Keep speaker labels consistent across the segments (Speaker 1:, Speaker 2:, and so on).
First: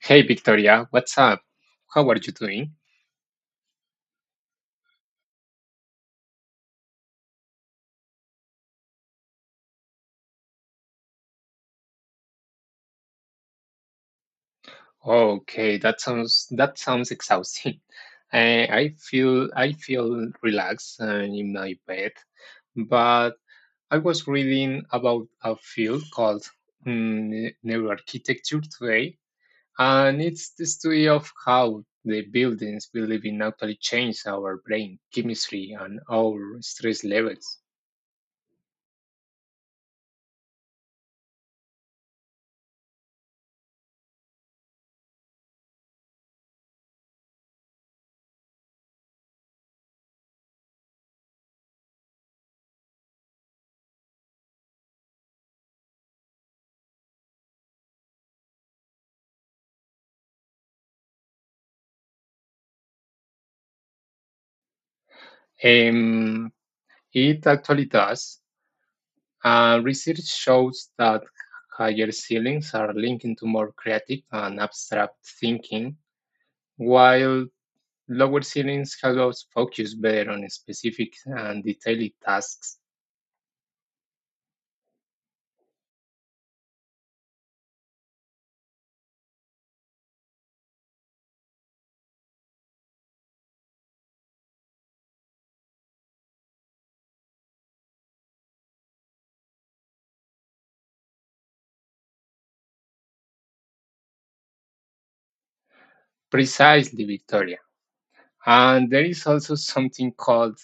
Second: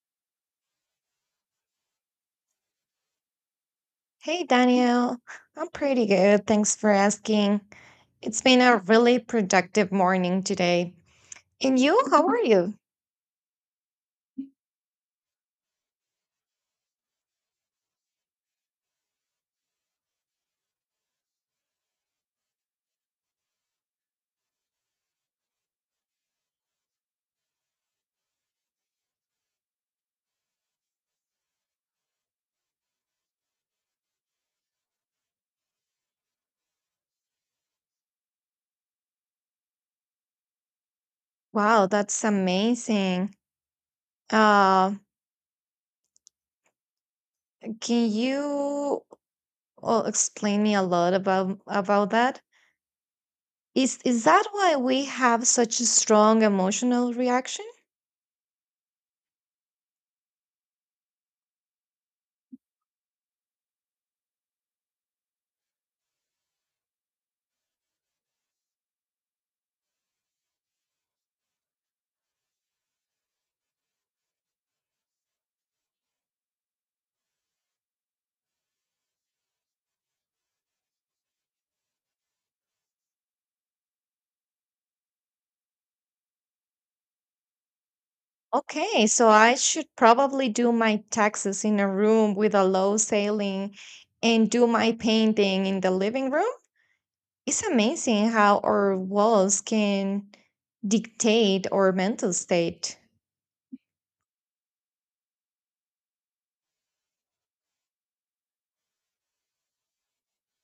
Speaker 1: Hey Victoria, what's up? How are you doing?
Speaker 2: Hey Daniel, I'm pretty good. Thanks for asking. It's been a really productive morning today. And you, how are you?
Speaker 1: Okay, that sounds exhausting. I feel relaxed in my bed, but I was reading about a field called neuroarchitecture today, and it's the study of how the buildings we live in actually change our brain chemistry and our stress levels.
Speaker 2: Wow, that's amazing. Uh, can you explain me a lot about that? Is that why we have such a strong emotional reaction?
Speaker 1: Um, it actually does. Research shows that higher ceilings are linked to more creative and abstract thinking, while lower ceilings help us focus better on specific and detailed tasks.
Speaker 2: Okay, so I should probably do my taxes in a room with a low ceiling and do my painting in the living room. It's amazing how our walls can dictate our mental state.
Speaker 1: Precisely, Victoria. And there is also something called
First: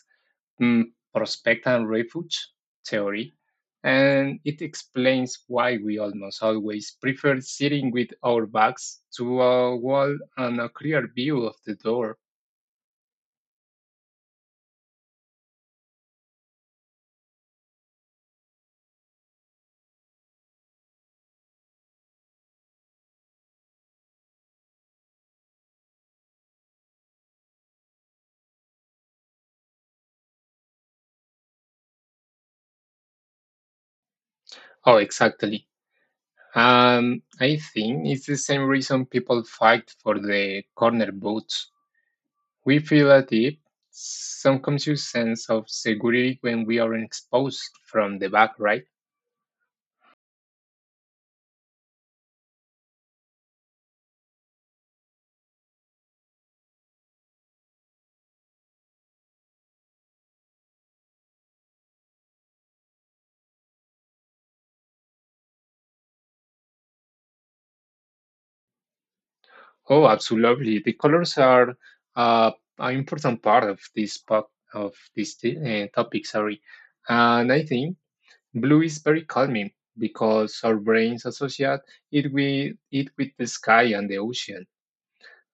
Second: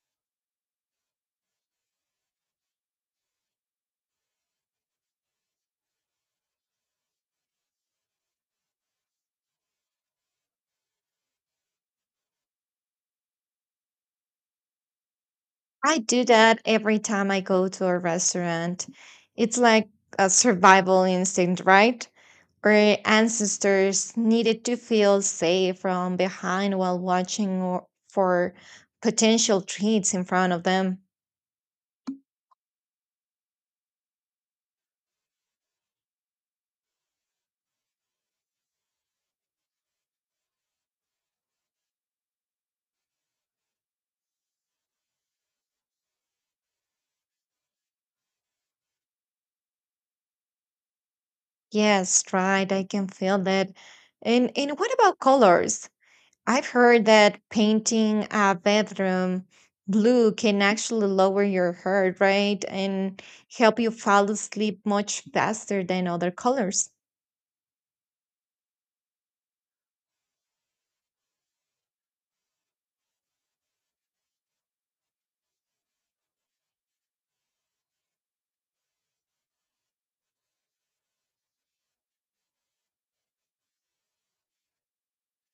Speaker 1: mm, prospect and refuge theory, and it explains why we almost always prefer sitting with our backs to a wall and a clear view of the door.
Speaker 2: I do that every time I go to a restaurant. It's like a survival instinct, right? Our ancestors needed to feel safe from behind while for potential treats in front of them.
Speaker 1: Oh, exactly. I think it's the same reason people fight for the corner boots. We feel a deep, some conscious sense of security when we are exposed from the back, right?
Speaker 2: Yes, right. I can feel that. And what about colors? I've heard that painting a bedroom blue can actually lower your heart right, and help you fall asleep much faster than other colors.
Speaker 1: Oh, absolutely. The colors are uh, an important part of this pop, of this t- topic. Sorry, and I think blue is very calming because our brains associate it with the sky and the ocean.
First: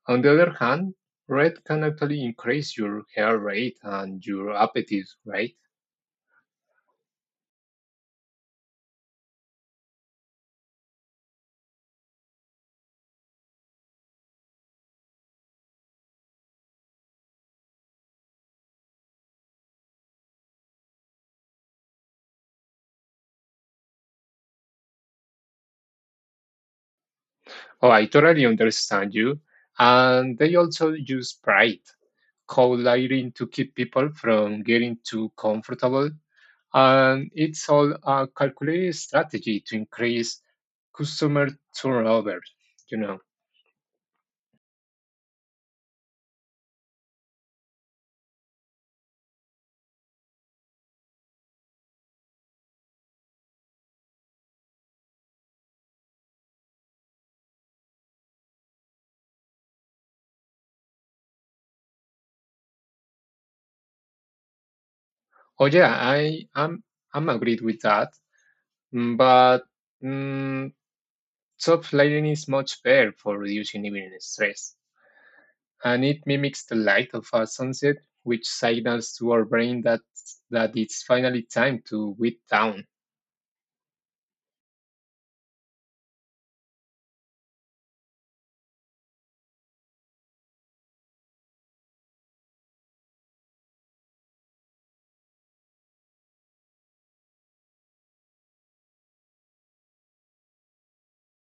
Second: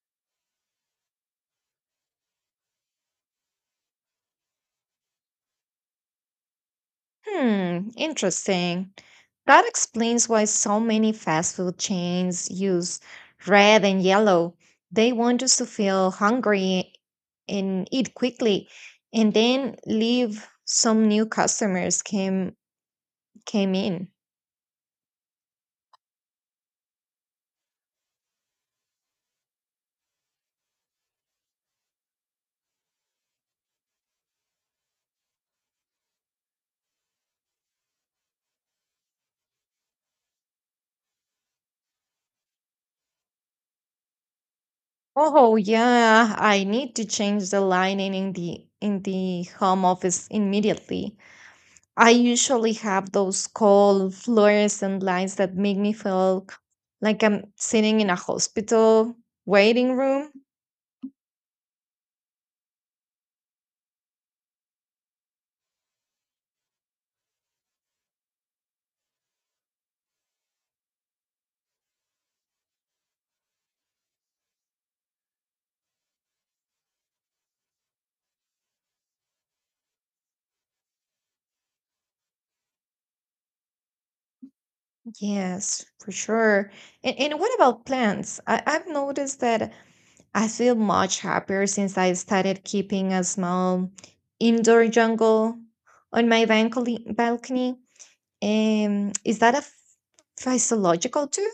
Speaker 1: On the other hand, red can actually increase your hair rate and your appetite rate.
Speaker 2: Hmm, interesting. That explains why so many fast food chains use red and yellow. They want us to feel hungry and eat quickly and then leave some new customers came in.
Speaker 1: Oh, I totally understand you. And they also use pride, cold lighting to keep people from getting too comfortable. And it's all a calculated strategy to increase customer turnover, you know.
Speaker 2: Oh yeah, I need to change the lining in the home office immediately. I usually have those cold fluorescent lights that make me like I'm sitting in a hospital waiting room.
Speaker 1: Oh yeah, I agreed with that. But mm, soft lighting is much better for reducing evening stress, and it mimics the light of a sunset, which signals to our brain that it's finally time to wind down.
Speaker 2: Yes, for sure. And what about plants? I've noticed that I feel much happier since I started keeping a small indoor jungle on my balcony. Is that a physiological too?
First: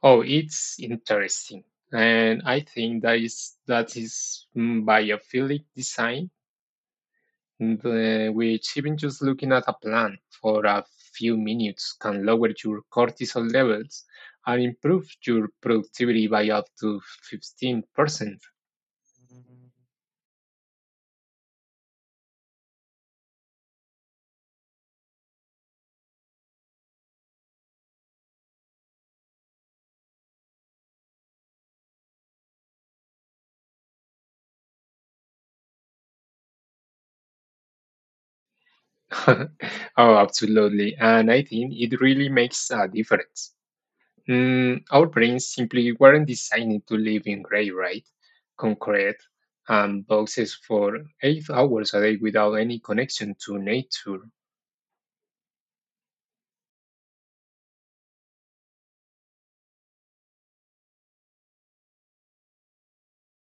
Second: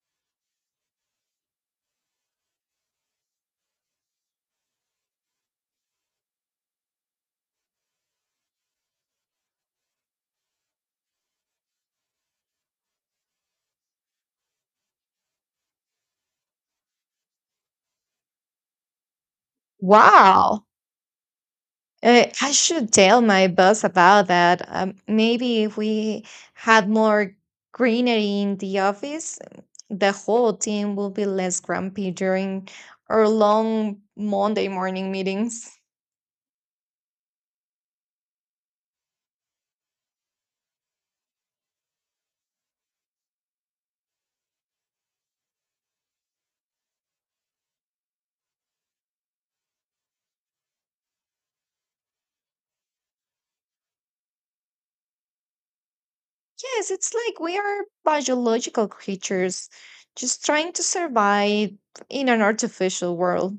Speaker 1: Oh, it's interesting, and I think biophilic design the, which even just looking at a plant for a few minutes can lower your cortisol levels and improve your productivity by up to 15%.
Speaker 2: Wow. I should tell my boss about that. Maybe if we had more greenery in the office, the whole team will be less grumpy during our long Monday morning meetings.
Speaker 1: Oh, absolutely. And I think it really makes a difference. Our brains simply weren't designed to live in gray, right? Concrete and boxes for 8 hours a day without any connection to nature.
Speaker 2: Yes, it's like we are biological creatures just trying to survive in an artificial world.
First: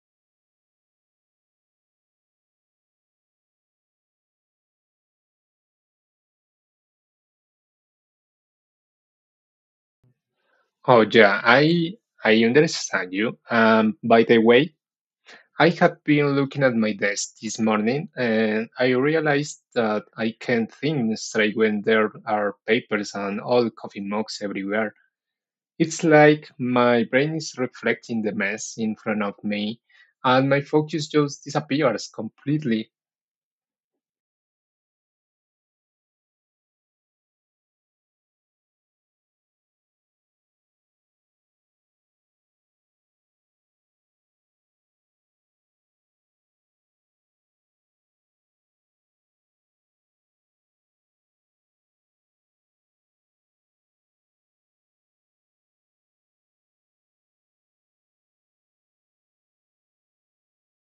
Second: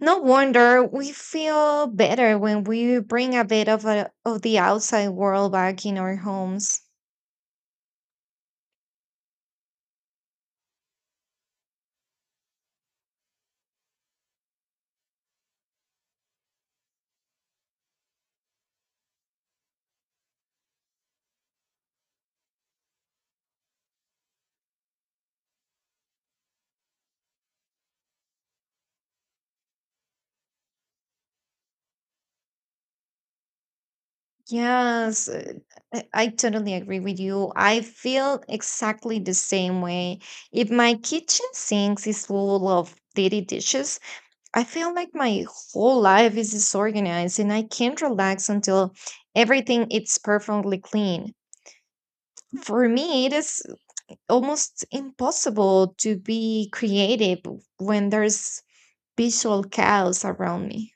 Speaker 2: No wonder we feel better when we bring a bit of the outside world back in our homes.
Speaker 1: Oh yeah, I understand you. By the way, I have been looking at my desk this morning, and I realized that I can't think straight when there are papers and old coffee mugs everywhere. It's like my brain is reflecting the mess in front of me, and my focus just disappears completely.
Speaker 2: Yes, I totally agree with you. I feel exactly the same way. If my kitchen sinks is full of dirty dishes, I feel like my whole life is disorganized and I can't relax until everything is perfectly clean. For me, it is almost impossible to be creative when there's visual chaos around me.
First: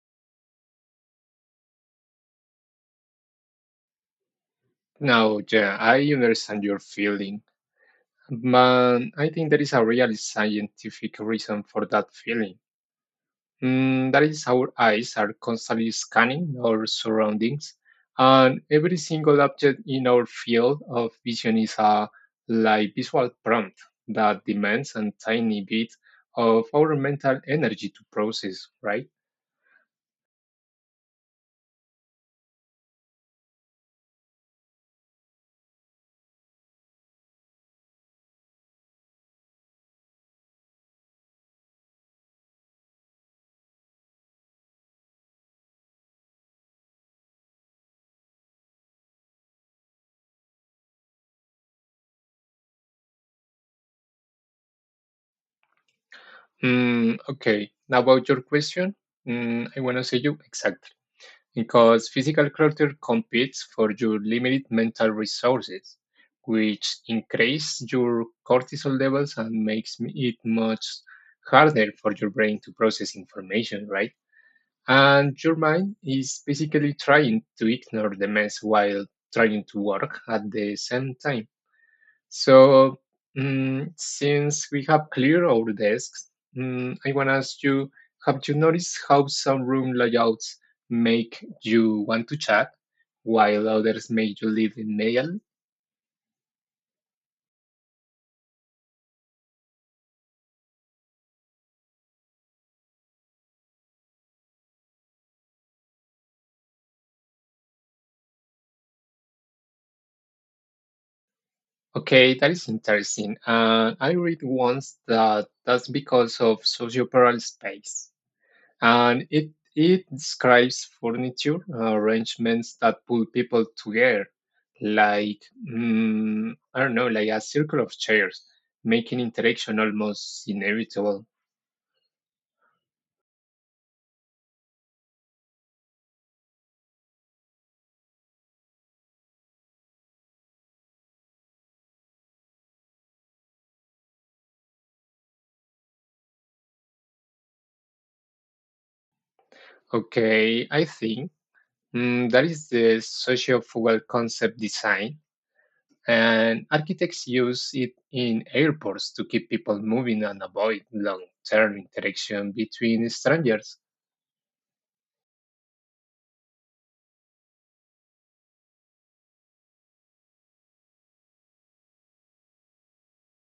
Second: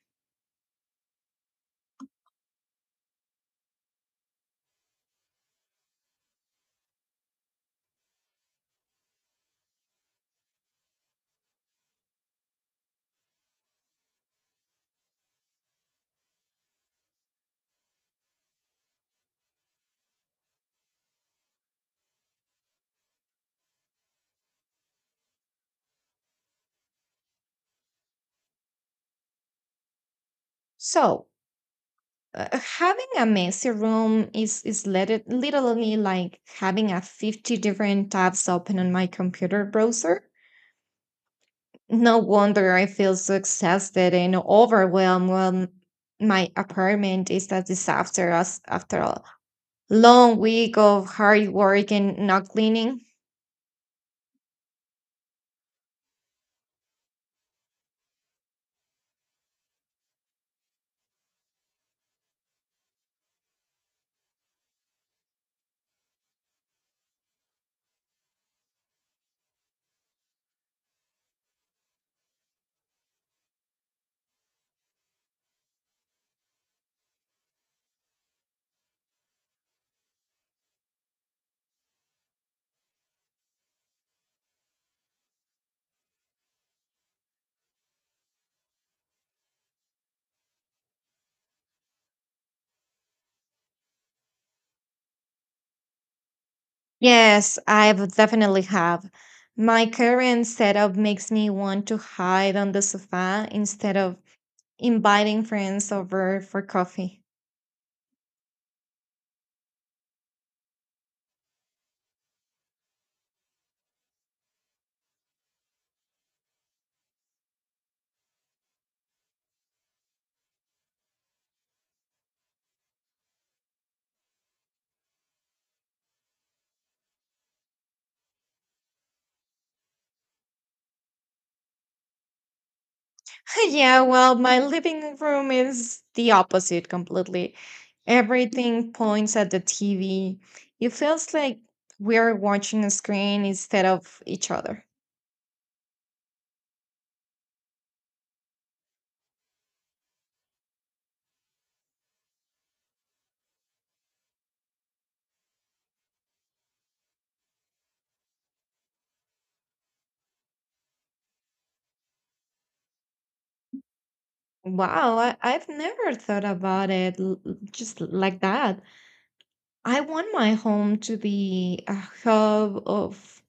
Speaker 1: Now, yeah, I understand your feeling, but I think there is a real scientific reason for that feeling. That is, our eyes are constantly scanning our surroundings, and every single object in our field of vision is a live visual prompt that demands a tiny bit of our mental energy to process, right?
Speaker 2: So, having a messy room is literally like having a 50 different tabs open on my computer browser. No wonder I feel so exhausted and overwhelmed when my apartment is a disaster as after a long week of hard work and not cleaning.
Speaker 1: Okay, now about your question, I want to say you exactly, because physical culture competes for your limited mental resources, which increase your cortisol levels and makes it much harder for your brain to process information, right? And your mind is basically trying to ignore the mess while trying to work at the same time. So since we have cleared our desks, I want to ask you, have you noticed how some room layouts make you want to chat while others make you leave immediately?
Speaker 2: Yes, I would definitely have. My current setup makes me want to hide on the sofa instead of inviting friends over for coffee.
Speaker 1: Okay, that is interesting. I read once that that's because of socioparal space, and it describes furniture arrangements that pull people together, like I don't know, like a circle of chairs, making interaction almost inevitable.
Speaker 2: Yeah, well, my living room is the opposite completely. Everything points at the TV. It feels like we're watching a screen instead of each other.
Speaker 1: Okay, I think that is the sociofugal concept design, and architects use it in airports to keep people moving and avoid long-term interaction between strangers.
Speaker 2: Wow, I've never thought about it just like that. I want my home to be a hub of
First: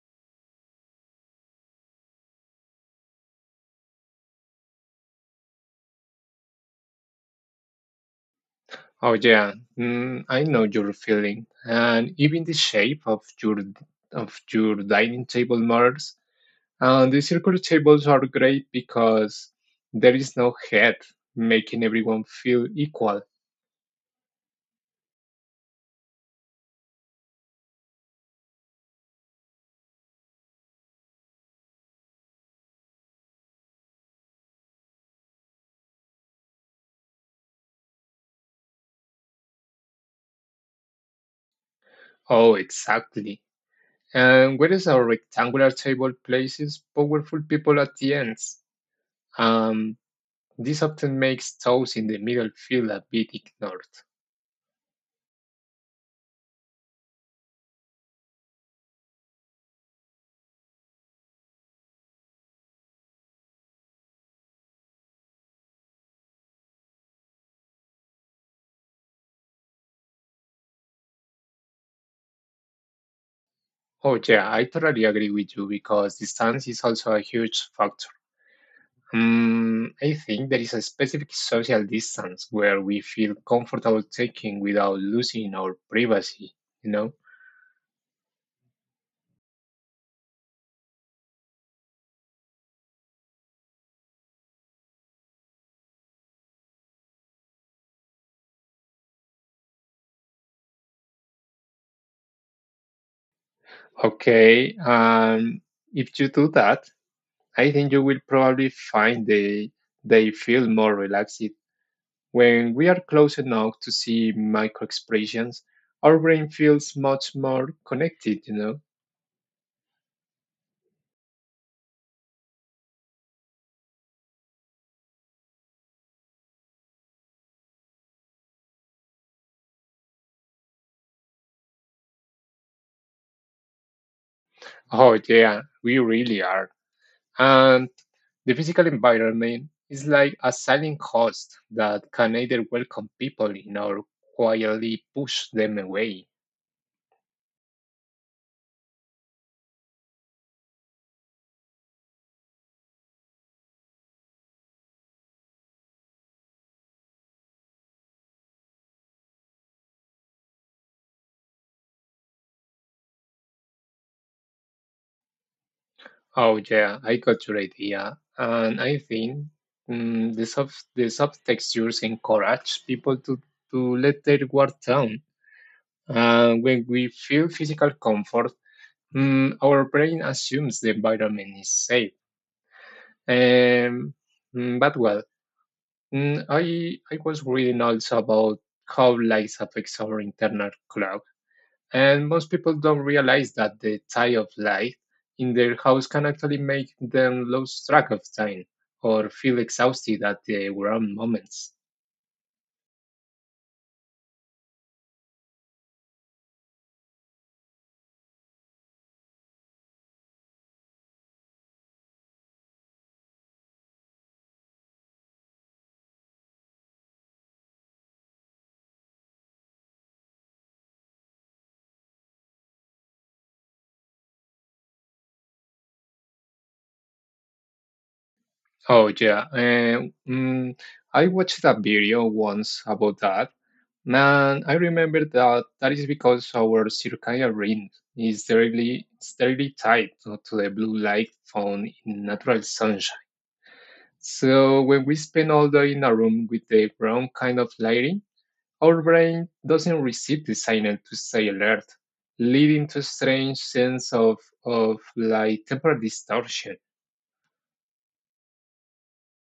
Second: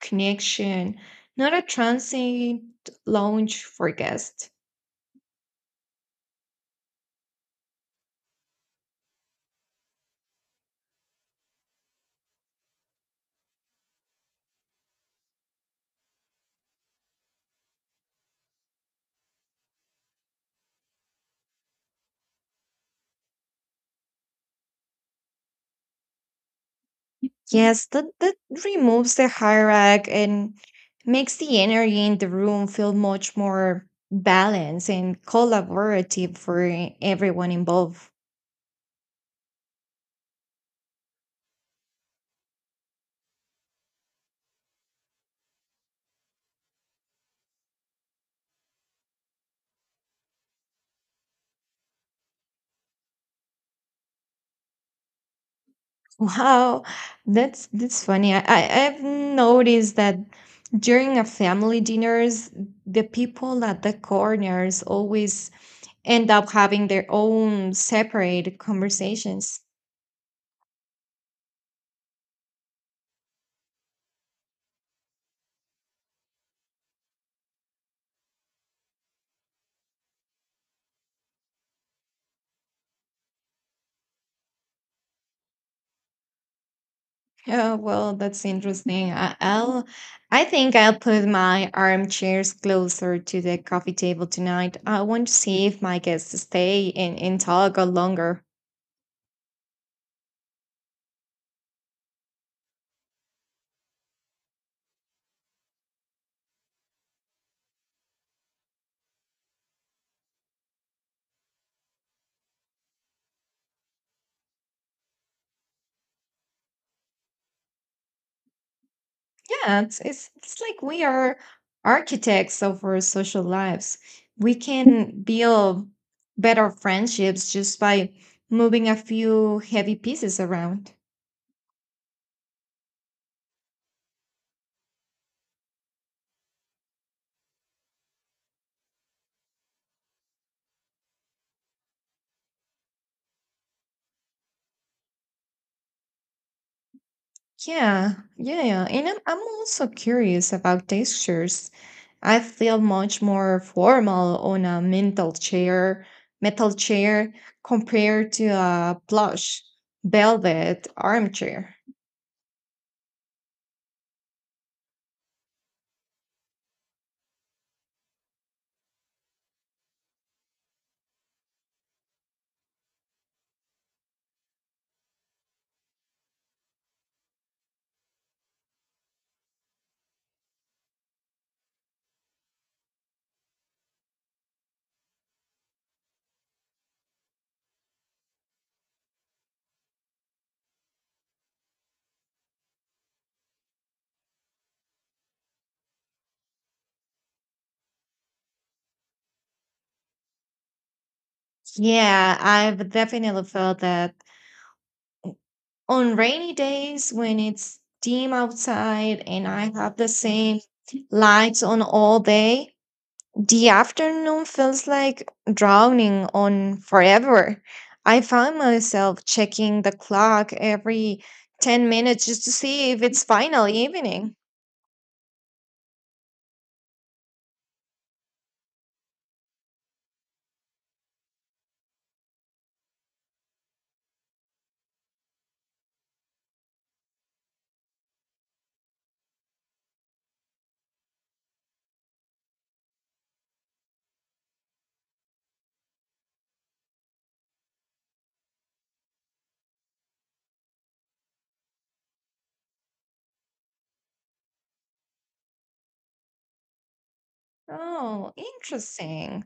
Speaker 2: connection, not a transient lounge for guests.
Speaker 1: Oh yeah, I know your feeling, and even the shape of your dining table matters. And the circular tables are great because there is no head, making everyone feel equal.
Speaker 2: Yes, that removes the hierarchy and makes the energy in the room feel much more balanced and collaborative for everyone involved.
Speaker 1: Oh, exactly. And whereas our rectangular table places powerful people at the ends, um, this often makes those in the middle feel a bit ignored.
Speaker 2: Wow, that's funny. I've noticed that during a family dinners, the people at the corners always end up having their own separate conversations.
Speaker 1: Oh yeah, I totally agree with you because distance is also a huge factor. Hmm. I think there is a specific social distance where we feel comfortable taking without losing our privacy, you know?
Speaker 2: Oh, well, that's interesting. I think I'll put my armchairs closer to the coffee table tonight. I want to see if my guests stay and talk a longer.
Speaker 1: Okay, if you do that, I think you will probably find they feel more relaxed. When we are close enough to see micro expressions, our brain feels much more connected, you know?
Speaker 2: Yeah, it's like we are architects of our social lives. We can build better friendships just by moving a few heavy pieces around.
Speaker 1: Oh yeah, we really are. And the physical environment is like a silent host that can either welcome people in or quietly push them away.
Speaker 2: Yeah, yeah, yeah. And I'm also curious about textures. I feel much more formal on a metal chair compared to a plush velvet armchair.
Speaker 1: Oh yeah, I got your idea, and I think the soft textures encourage people to let their guard down. And when we feel physical comfort, our brain assumes the environment is safe. Um, but I was reading also about how light affects our internal clock, and most people don't realize that the tie of light in their house can actually make them lose track of time or feel exhausted at the wrong moments.
Speaker 2: Yeah, I've definitely felt that on rainy days when it's dim outside and I have the same lights on all day. The afternoon feels like drowning on forever. I find myself checking the clock every 10 minutes just to see if it's finally evening.
Speaker 1: Oh yeah, mm, I watched a video once about that, and I remember that that is because our circadian rhythm is directly tied to the blue light found in natural sunshine. So when we spend all day in a room with the wrong kind of lighting, our brain doesn't receive the signal to stay alert, leading to strange sense of like temporal distortion.
Speaker 2: Oh, interesting.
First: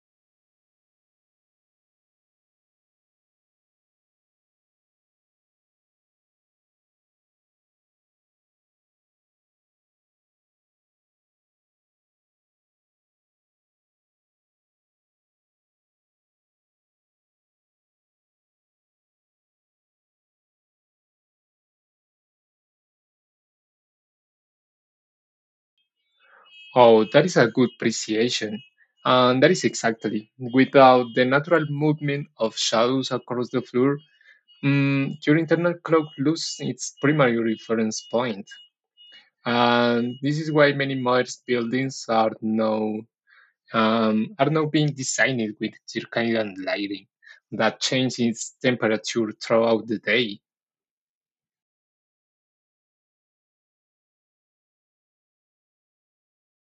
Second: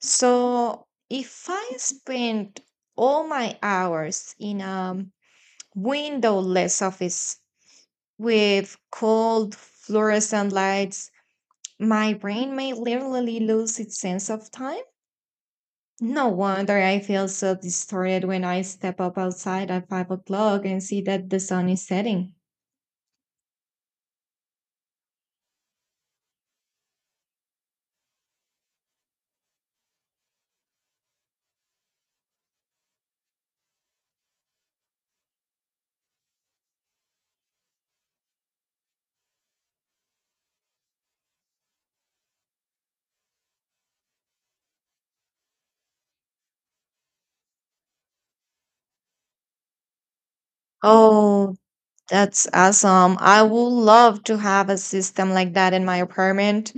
Speaker 2: So, if I spend all my hours in a windowless office with cold fluorescent lights, my brain may literally lose its sense of time. No wonder I feel so distorted when I step up outside at 5 o'clock and see that the sun is setting.
Speaker 1: Oh, that is a good appreciation. And that is exactly. Without the natural movement of shadows across the floor, your internal clock loses its primary reference point. And this is why many modern buildings are now being designed with circadian lighting that changes temperature throughout the day.
Speaker 2: Oh, that's awesome. I would love to have a system like that in my apartment.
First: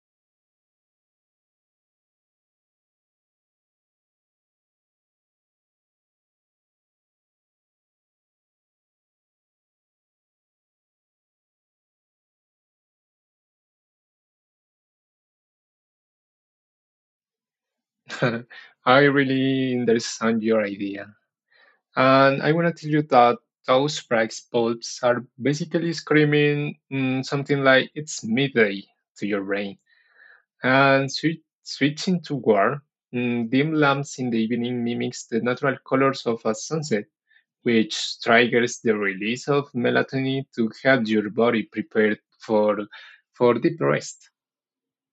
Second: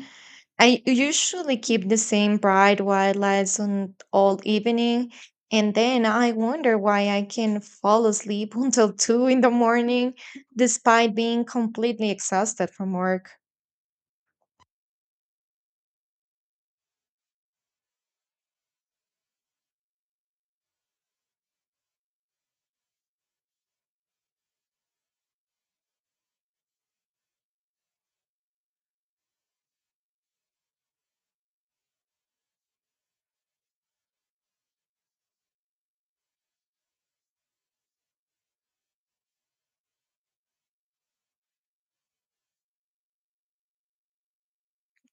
Speaker 2: I usually keep the same bright white lights on all evening, and then I wonder why I can fall asleep until 2 in the morning despite being completely exhausted from work.
Speaker 1: I really understand your idea. And I want to tell you that those price bulbs are basically screaming something like it's midday to your brain. And switching to warm, dim lamps in the evening mimics the natural colors of a sunset, which triggers the release of melatonin to help your body prepared for deep rest.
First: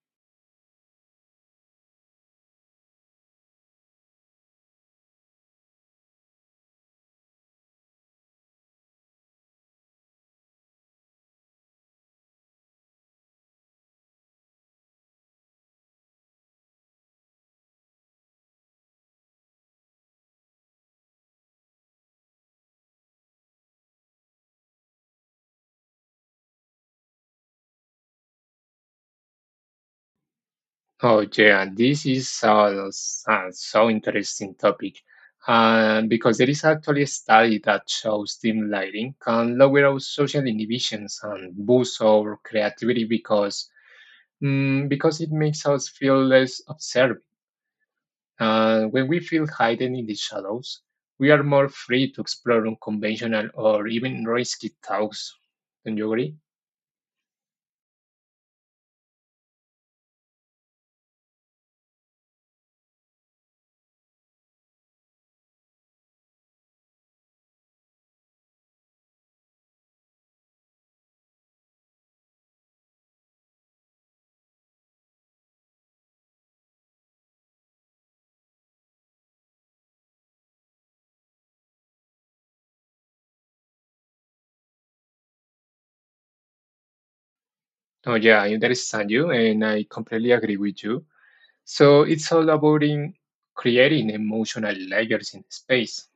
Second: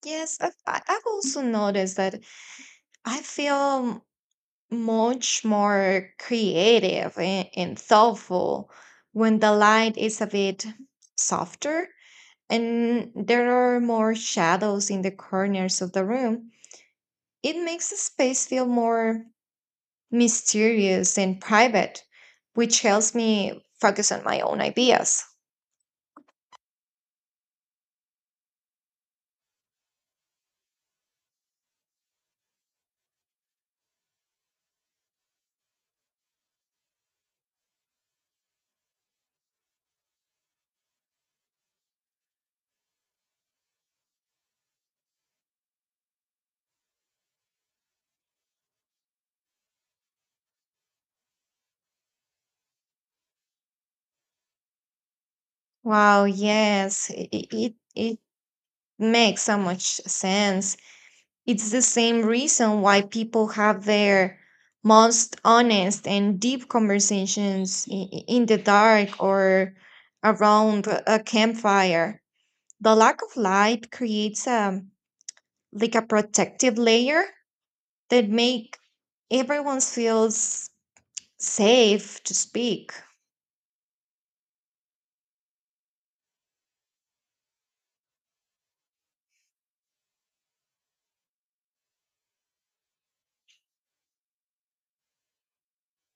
Speaker 2: Yes, I've also noticed that I feel much more creative and thoughtful when the light is a bit softer and there are more shadows in the corners of the room. It makes the space feel more mysterious and private, which helps me focus on my own ideas.
Speaker 1: Oh yeah, this is a so interesting topic, because there is actually a study that shows dim lighting can lower our social inhibitions and boost our creativity because because it makes us feel less observed. When we feel hidden in the shadows, we are more free to explore unconventional or even risky thoughts. Don't you
Speaker 2: Wow,
Speaker 1: agree?
Speaker 2: yes, it makes so much sense. It's the same reason why people have their most honest and deep conversations in the dark or around a campfire. The lack of light creates a like a protective layer that make everyone feels safe to speak.
Speaker 1: Oh yeah, I understand you, and I completely agree with you. So it's all about in creating emotional layers in space.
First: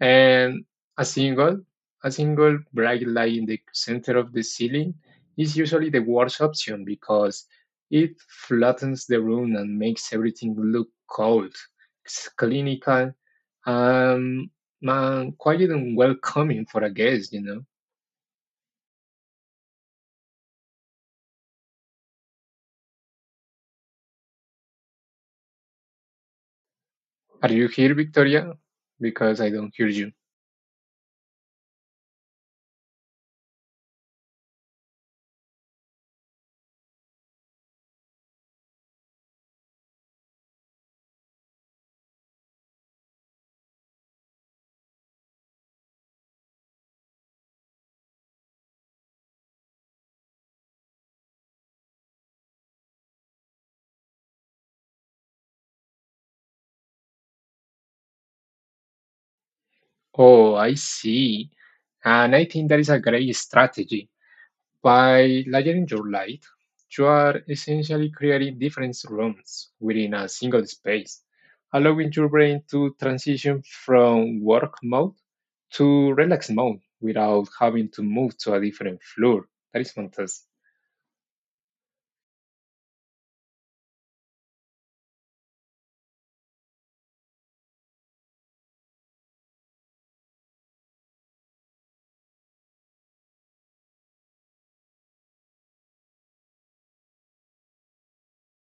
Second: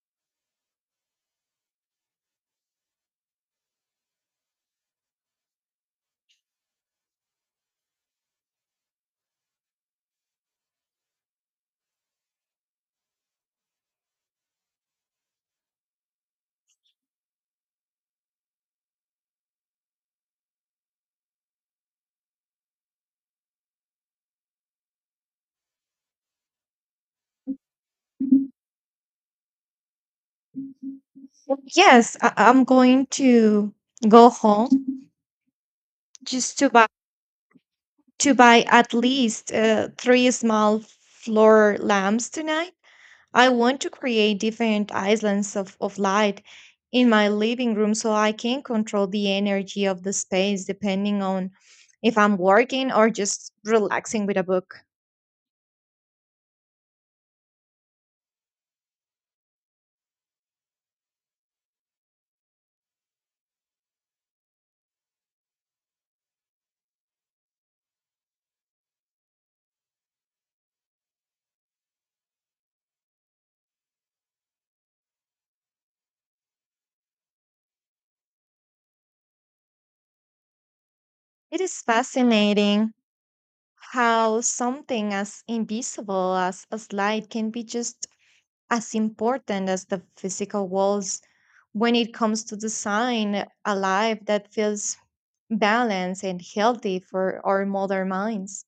Speaker 1: And a single, a single bright light in the center of the ceiling is usually the worst option because it flattens the room and makes everything look cold, it's clinical, um, and quiet and welcoming for a guest, you know. Are you here, Victoria? Because I don't hear you.
Speaker 2: Yes, I- I'm going to go home just to buy at least 3 small floor lamps tonight. I want to create different islands of light in my living room so I can control the energy of the space depending on if I'm working or just relaxing with a book.
Speaker 1: Oh, I see. And I think that is a great strategy. By layering your light, you are essentially creating different rooms within a single space, allowing your brain to transition from work mode to relax mode without having to move to a different floor. That is fantastic.
Speaker 2: It is fascinating how something as invisible as light can be just as important as the physical walls when it comes to design a life that feels balanced and healthy for our modern minds.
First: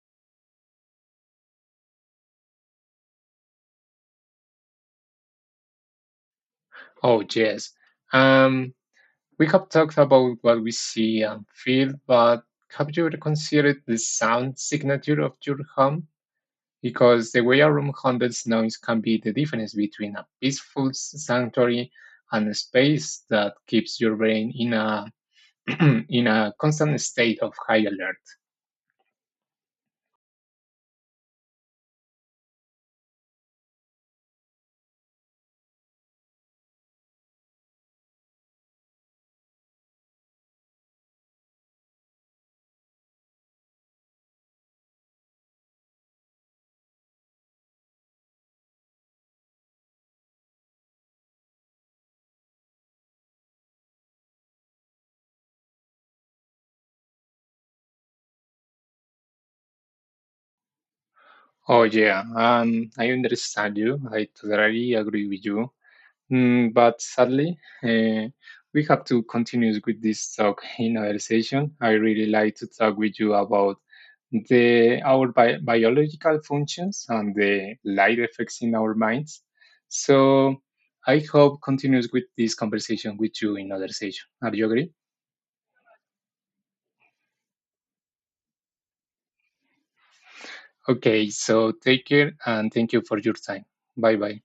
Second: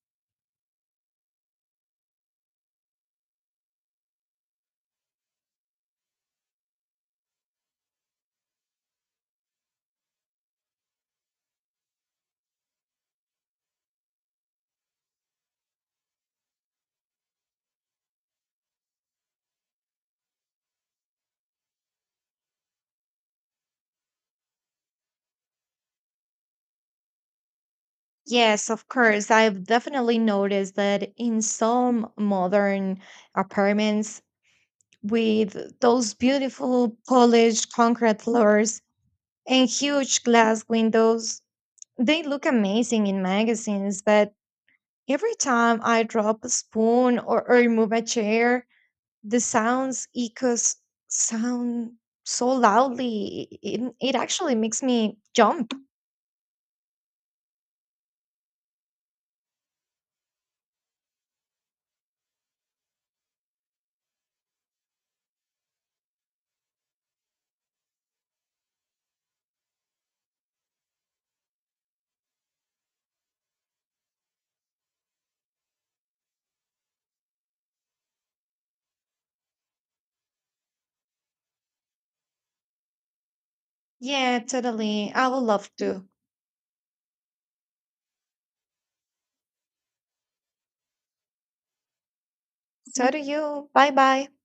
Speaker 1: Oh, yes. Um, we have talked about what we see and feel, but have you ever considered the sound signature of your home? Because the way a room handles noise can be the difference between a peaceful sanctuary and a space that keeps your brain in a in a constant state of high alert.
Speaker 2: Yes, of course. I've definitely noticed that in some modern apartments with those beautiful polished concrete floors and huge glass windows, they look amazing in magazines, but every time I drop a spoon or move a chair, the sound so loudly. It it actually makes me jump.
Speaker 1: Oh yeah, I understand you. I totally agree with you. But sadly, uh, we have to continue with this talk in another session. I really like to talk with you about the our biological functions and the light effects in our minds. So I hope continues with this conversation with you in another session.
Speaker 2: Yeah,
Speaker 1: Are you agree?
Speaker 2: totally. I would love to.
Speaker 1: Okay. So take care and thank you
Speaker 2: So do
Speaker 1: for your time.
Speaker 2: you. Bye
Speaker 1: Bye
Speaker 2: bye.
Speaker 1: bye.